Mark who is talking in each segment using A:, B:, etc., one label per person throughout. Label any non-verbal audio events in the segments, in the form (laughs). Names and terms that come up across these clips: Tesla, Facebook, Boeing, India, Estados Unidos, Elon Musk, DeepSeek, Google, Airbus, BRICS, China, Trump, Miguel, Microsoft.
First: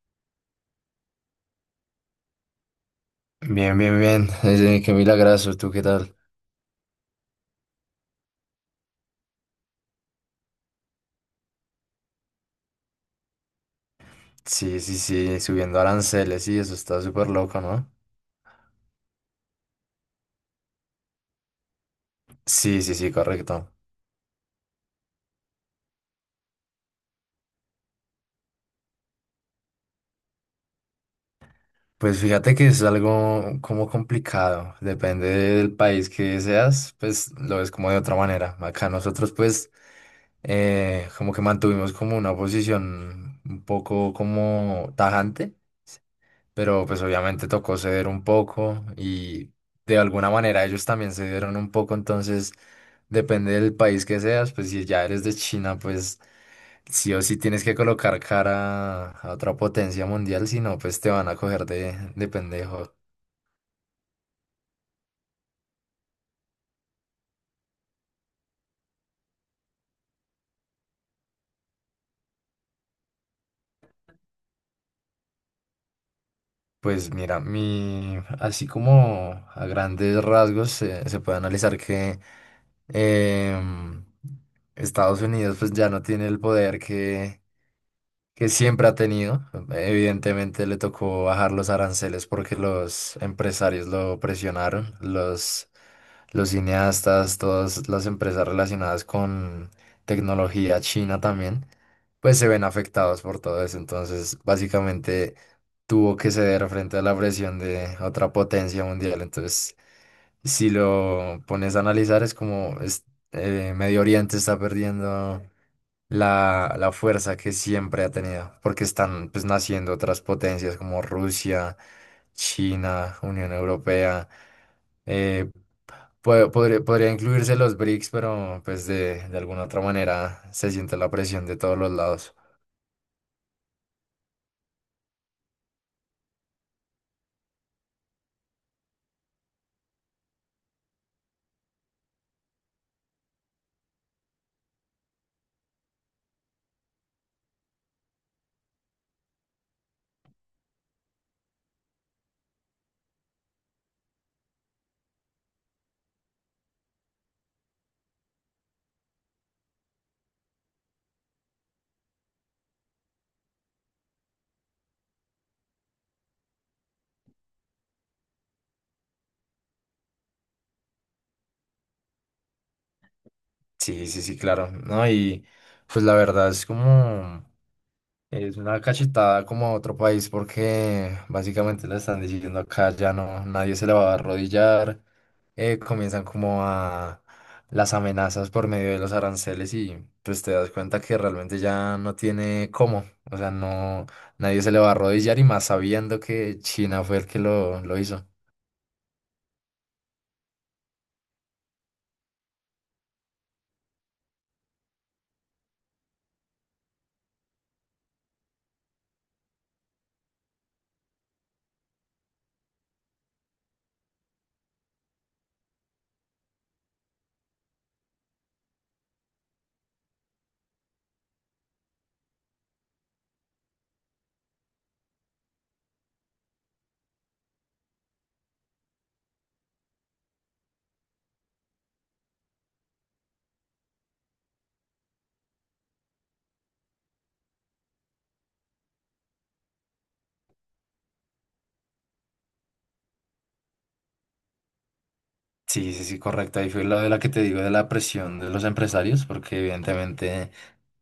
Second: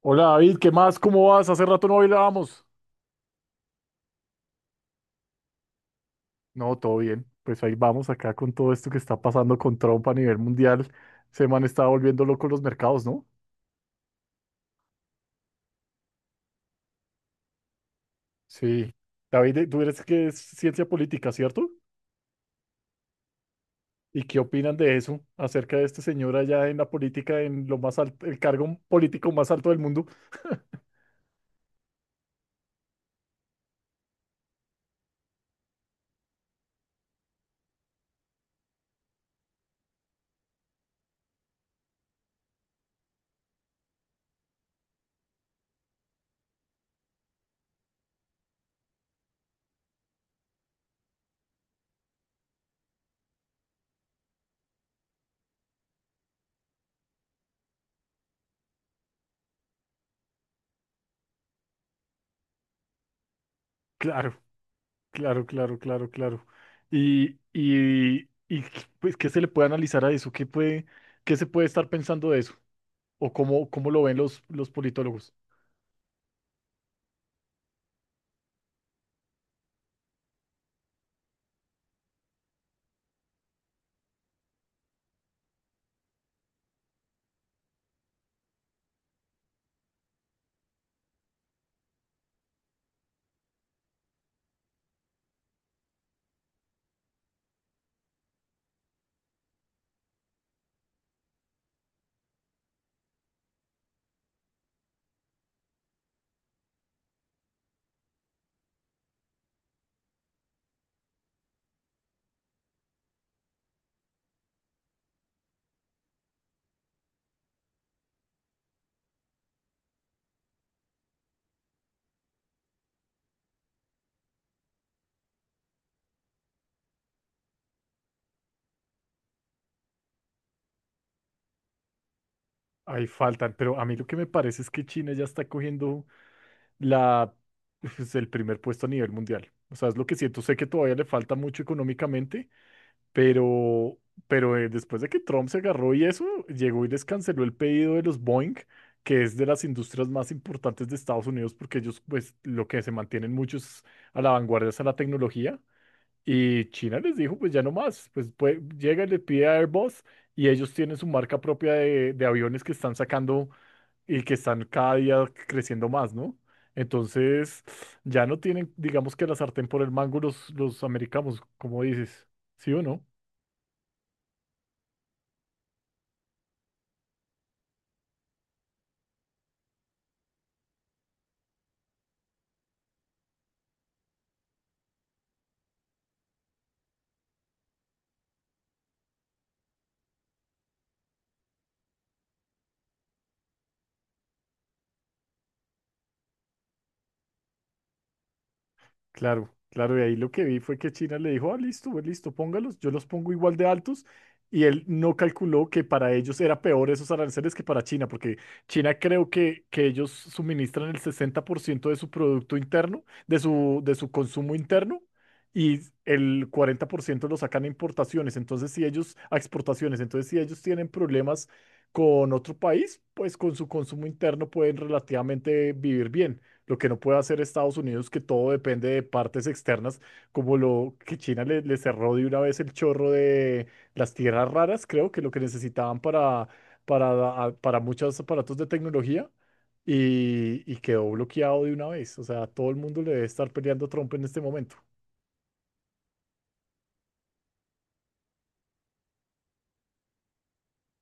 A: Hola David, ¿qué más? ¿Cómo vas? Hace rato no bailábamos.
B: Bien, bien, bien. Qué milagroso, ¿tú qué tal?
A: No, todo bien. Pues ahí vamos acá con todo esto que está pasando con Trump a nivel mundial. Se man está volviendo loco los mercados, ¿no?
B: Sí, sí, sí, subiendo aranceles, sí, eso está súper loco, ¿no?
A: Sí. David, tú eres que es ciencia política, ¿cierto?
B: Sí, sí, sí, correcto.
A: ¿Y qué opinan de eso acerca de este señor allá en la política, en lo más alto, el cargo político más alto del mundo? (laughs)
B: Pues fíjate que es algo como complicado, depende del país que seas, pues lo ves como de otra manera. Acá nosotros pues como que mantuvimos como una posición un poco como tajante, pero pues obviamente tocó ceder un poco y de alguna manera ellos también cedieron un poco, entonces... Depende del país que seas, pues si ya eres de China, pues sí o sí tienes que colocar cara a otra potencia mundial, si no, pues te van a coger de pendejo.
A: Claro. Claro, claro, claro, claro. Y pues, ¿qué se le puede analizar a eso? ¿ qué se puede estar pensando de eso? ¿O cómo lo ven los politólogos?
B: Pues mira, así como a grandes rasgos se puede analizar que em, Estados Unidos pues ya no tiene el poder que siempre ha tenido. Evidentemente le tocó bajar los aranceles porque los empresarios lo presionaron, los cineastas, todas las empresas relacionadas con tecnología china también, pues se ven afectados por todo eso. Entonces, básicamente tuvo que ceder frente a la presión de otra potencia mundial. Entonces, si lo pones a analizar, es como Medio Oriente está perdiendo la fuerza que siempre ha tenido, porque están pues naciendo otras potencias como Rusia, China, Unión Europea. Eh, Pod- Podría, podría incluirse los BRICS, pero pues de alguna otra manera se siente la presión de todos los lados.
A: Ahí faltan, pero a mí lo que me parece es que China ya está cogiendo la, pues, el primer puesto a nivel mundial. O sea, es lo que siento. Sé que todavía le falta mucho económicamente, Pero, pero después de que Trump se agarró y eso, llegó y les canceló el pedido de los Boeing, que es de las industrias más importantes de Estados Unidos, porque ellos, pues, lo que se mantienen muchos a la vanguardia es a la tecnología. Y China les dijo, pues ya no más, pues, llega y le pide a Airbus y ellos tienen su marca propia de aviones que están sacando y que están cada día creciendo más, ¿no? Entonces, ya no tienen, digamos que la sartén por el mango los americanos, como dices, ¿sí o no?
B: Sí, sí, sí, claro. No, y pues la verdad es como es una cachetada como a otro país porque básicamente le están diciendo acá ya no, nadie se le va a arrodillar, comienzan como a las amenazas por medio de los aranceles y pues te das cuenta que realmente ya no tiene cómo, o sea, no, nadie se le va a arrodillar y más sabiendo que China fue el que lo hizo.
A: Claro, claro, y ahí lo que vi fue que China le dijo, ah, listo, pues, listo, póngalos, yo los pongo igual de altos, y él no calculó que para ellos era peor esos aranceles que para China, porque China creo que ellos suministran el 60% de su producto interno, de su consumo interno, y el 40% lo sacan a importaciones, entonces si ellos, a exportaciones, entonces si ellos tienen problemas con otro país, pues con su consumo interno pueden relativamente vivir bien. Lo que no puede hacer Estados Unidos, que todo depende de partes externas, como lo que China le, le cerró de una vez el chorro de las tierras raras, creo que lo que necesitaban para, para muchos aparatos de tecnología, y quedó bloqueado de una vez. O sea, todo el mundo le debe estar peleando a Trump en este momento.
B: Sí, sí, sí, correcto. Ahí fue lo de la que te digo de la presión de los empresarios, porque evidentemente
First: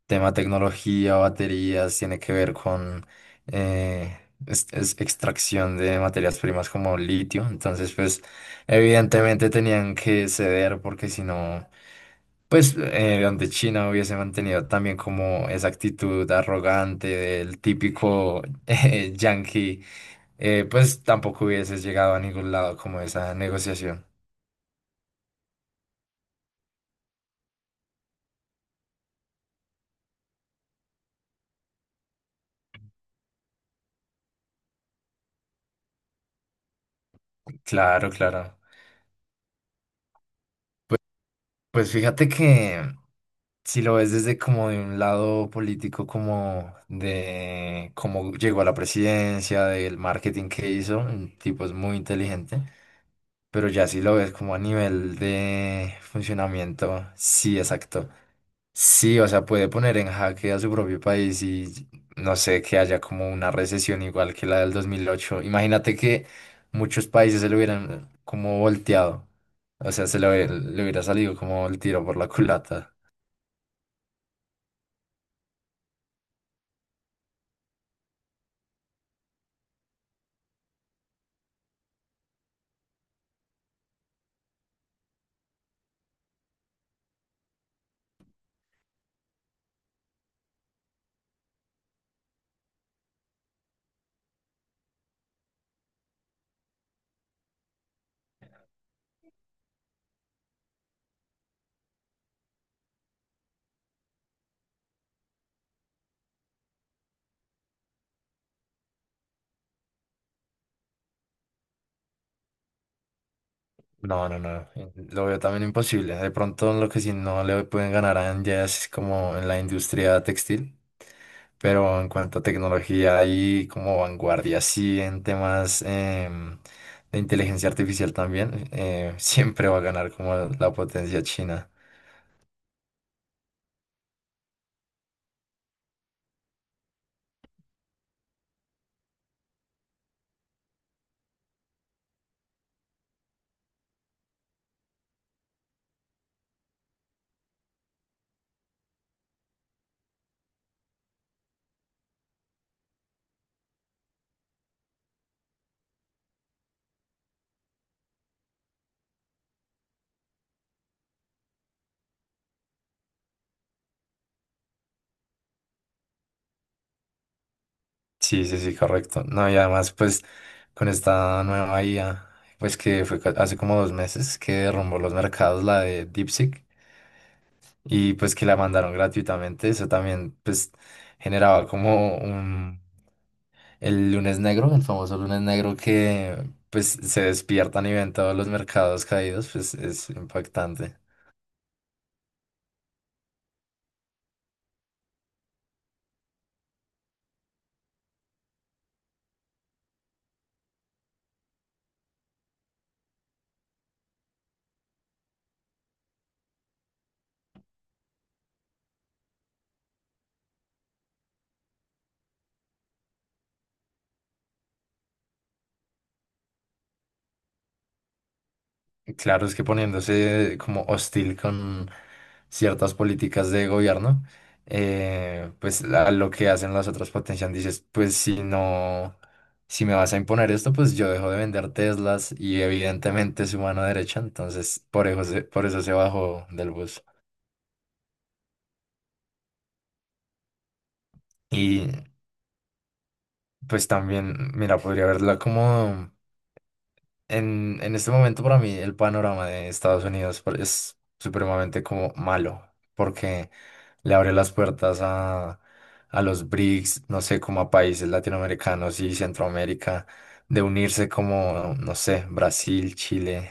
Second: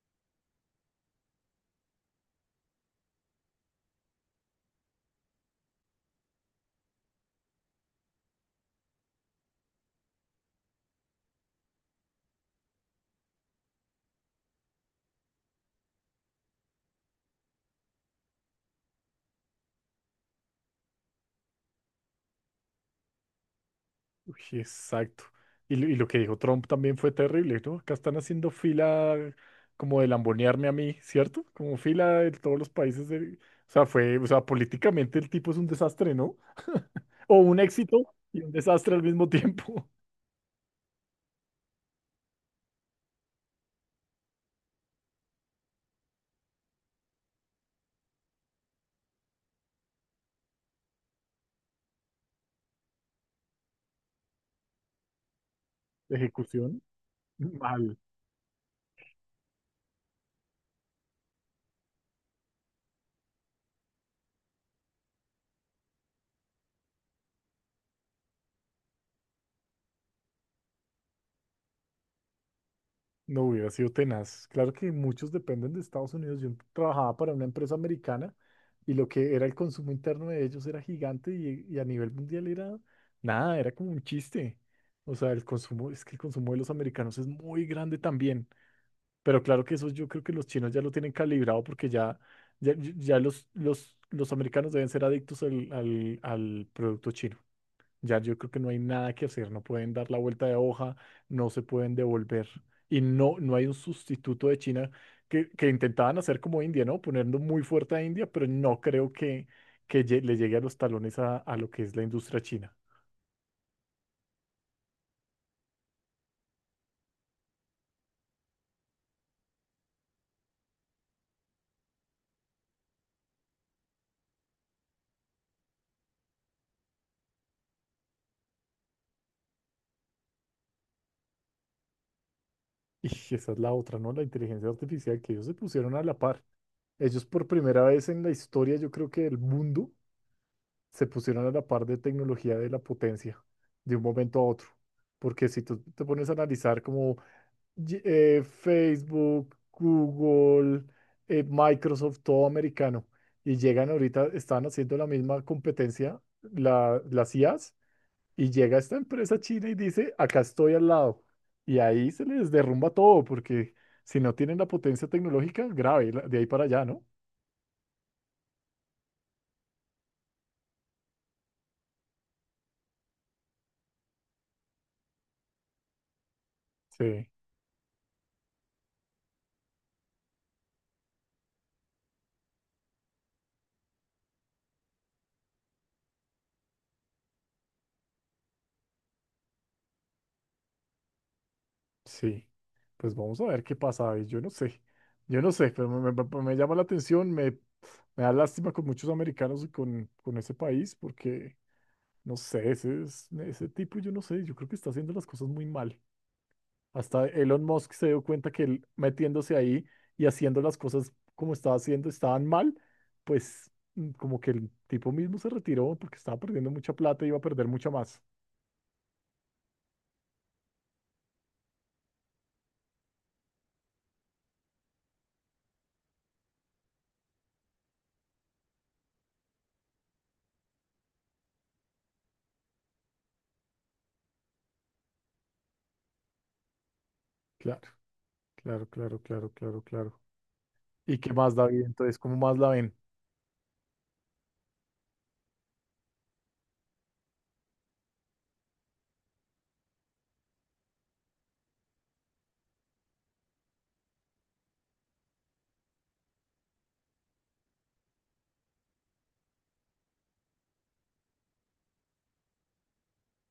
B: tema tecnología, baterías, tiene que ver con eh, es extracción de materias primas como litio. Entonces, pues, evidentemente tenían que ceder porque si no, pues, donde China hubiese mantenido también como esa actitud arrogante del típico (laughs) yankee, pues tampoco hubiese llegado a ningún lado como esa negociación.
A: Uy, exacto. Y lo que dijo Trump también fue terrible, ¿no? Acá están haciendo fila como de lambonearme a mí, ¿cierto? Como fila de todos los países del- O sea, fue, o sea, políticamente el tipo es un desastre, ¿no? O un éxito
B: Claro,
A: y un
B: claro.
A: desastre al mismo tiempo.
B: Pues fíjate que si lo ves desde como de un lado político, como de cómo llegó a la presidencia, del marketing que hizo, un tipo es muy inteligente, pero ya si lo ves como a nivel de
A: (laughs) Ejecución,
B: funcionamiento, sí,
A: mal.
B: exacto. Sí, o sea, puede poner en jaque a su propio país y no sé, que haya como una recesión igual que la del 2008. Imagínate que muchos países se lo hubieran como volteado, o sea, le hubiera salido como el tiro por la culata.
A: No hubiera sido tenaz. Claro que muchos dependen de Estados Unidos. Yo trabajaba para una empresa americana y lo que era el consumo interno de ellos era gigante y a nivel mundial era nada, era como un chiste. O sea, el consumo, es que el consumo de los americanos es muy grande también. Pero claro que eso yo creo que los chinos ya lo tienen calibrado porque ya, ya los americanos deben ser adictos al producto chino. Ya yo creo que no hay nada que hacer, no pueden dar la vuelta de hoja, no se pueden devolver. Y no, no hay un sustituto de China que intentaban hacer como India, ¿no? Poniendo muy fuerte a India, pero no creo que, que le llegue a los talones a lo que es la industria china.
B: No, no, no, lo veo también imposible. De pronto lo que sí no le pueden ganar a ya es como en la industria textil, pero en cuanto a tecnología y como vanguardia, sí, en temas de inteligencia artificial también, (laughs) siempre va a ganar como la potencia china.
A: Y esa es la otra, ¿no? La inteligencia artificial, que ellos se pusieron a la par. Ellos por primera vez en la historia, yo creo que del mundo, se pusieron a la par de tecnología de la potencia de un momento a otro. Porque si tú te pones a analizar como Facebook, Google, Microsoft, todo americano, y llegan ahorita, están haciendo la misma competencia, las IAs, y llega esta empresa china y dice, acá estoy al lado. Y ahí se les derrumba todo, porque si no tienen la potencia tecnológica, grave, de ahí para allá, ¿no?
B: Sí, sí, sí, correcto. No, y además, pues, con esta nueva IA, pues que fue hace como 2 meses que derrumbó los mercados, la de DeepSeek,
A: Sí.
B: y pues que la mandaron gratuitamente, eso también pues generaba como el lunes negro, el famoso lunes negro que pues se despiertan y ven todos los mercados caídos, pues es impactante.
A: Sí, pues vamos a ver qué pasa, David. Yo no sé, pero me, me llama la atención, me da lástima con muchos americanos y con ese país, porque no sé, ese, ese tipo, yo no sé, yo creo que está haciendo las cosas muy mal. Hasta Elon Musk se dio cuenta que él metiéndose ahí y haciendo las cosas como estaba haciendo estaban mal, pues como que el tipo mismo se retiró porque estaba perdiendo mucha plata y iba a perder mucha más.
B: Claro, es que poniéndose como hostil con ciertas políticas de gobierno, pues a lo que hacen las otras potencias, dices, pues si no, si me vas a imponer esto, pues yo dejo de vender Teslas y evidentemente es su mano derecha, entonces por eso se bajó del bus.
A: Claro, claro, claro, claro, claro, claro. ¿Y qué más, David?
B: Y
A: Entonces, ¿cómo más la ven?
B: pues también, mira, podría verla como... En este momento para mí el panorama de Estados Unidos es supremamente como malo, porque le abre las puertas a los BRICS, no sé, como a países latinoamericanos y Centroamérica, de unirse como, no sé, Brasil, Chile,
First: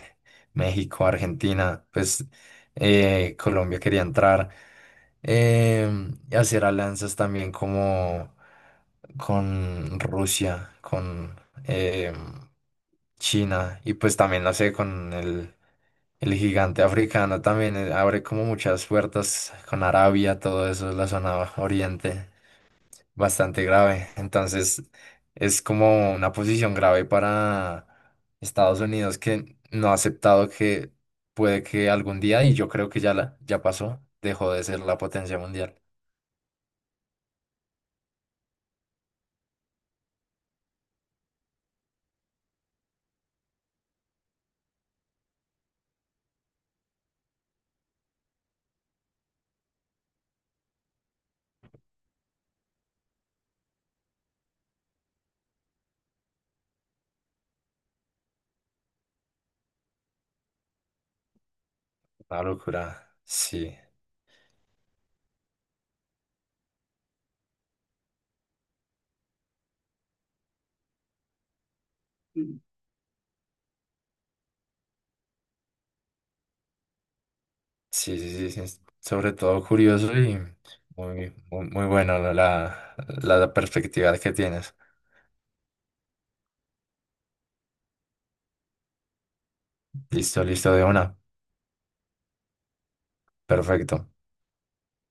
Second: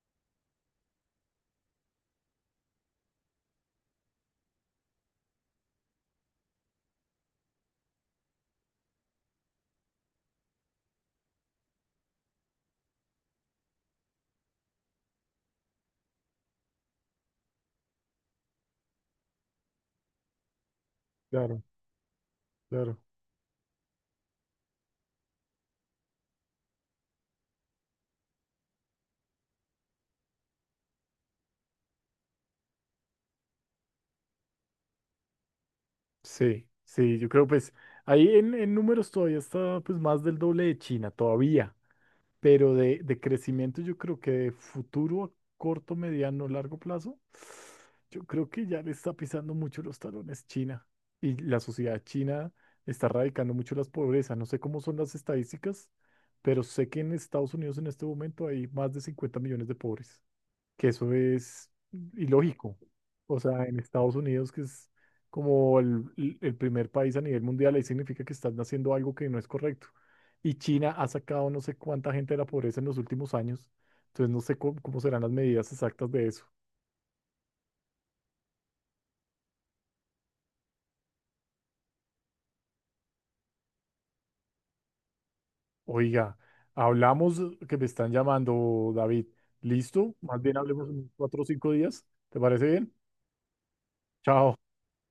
B: México, Argentina, pues Colombia quería entrar, y hacer alianzas también como con Rusia, em, China y pues también, no sé, con el gigante africano también abre como muchas puertas con Arabia, todo eso, la zona
A: Claro,
B: oriente,
A: claro.
B: bastante grave. Entonces es como una posición grave para Estados Unidos que no ha aceptado que puede que algún día, y yo creo que ya, ya pasó, dejó de ser la potencia mundial.
A: Sí, sí, yo creo pues ahí en números todavía está pues más del doble de China, todavía, pero de crecimiento yo creo que de futuro a corto, mediano, largo plazo, yo creo que ya le está pisando mucho los talones China y la sociedad china está erradicando mucho las pobrezas. No sé cómo son las estadísticas, pero sé que en Estados Unidos en este momento hay más de 50 millones de pobres, que eso es
B: Una
A: ilógico.
B: locura,
A: O sea,
B: sí.
A: en Estados Unidos, que es como el, el primer país a nivel mundial, ahí significa que están haciendo algo que no es correcto. Y China ha sacado no sé cuánta gente de la pobreza en los últimos años, entonces no sé cómo, cómo serán las medidas exactas de eso.
B: Sí, sí, sí, sí, es sobre todo curioso y muy, muy, muy bueno la, la perspectiva que tienes.
A: Oiga, hablamos que me están llamando, David. ¿Listo? Más
B: Listo,
A: bien
B: listo de
A: hablemos en
B: una.
A: 4 o 5 días. ¿Te parece bien?
B: Perfecto.
A: Chao.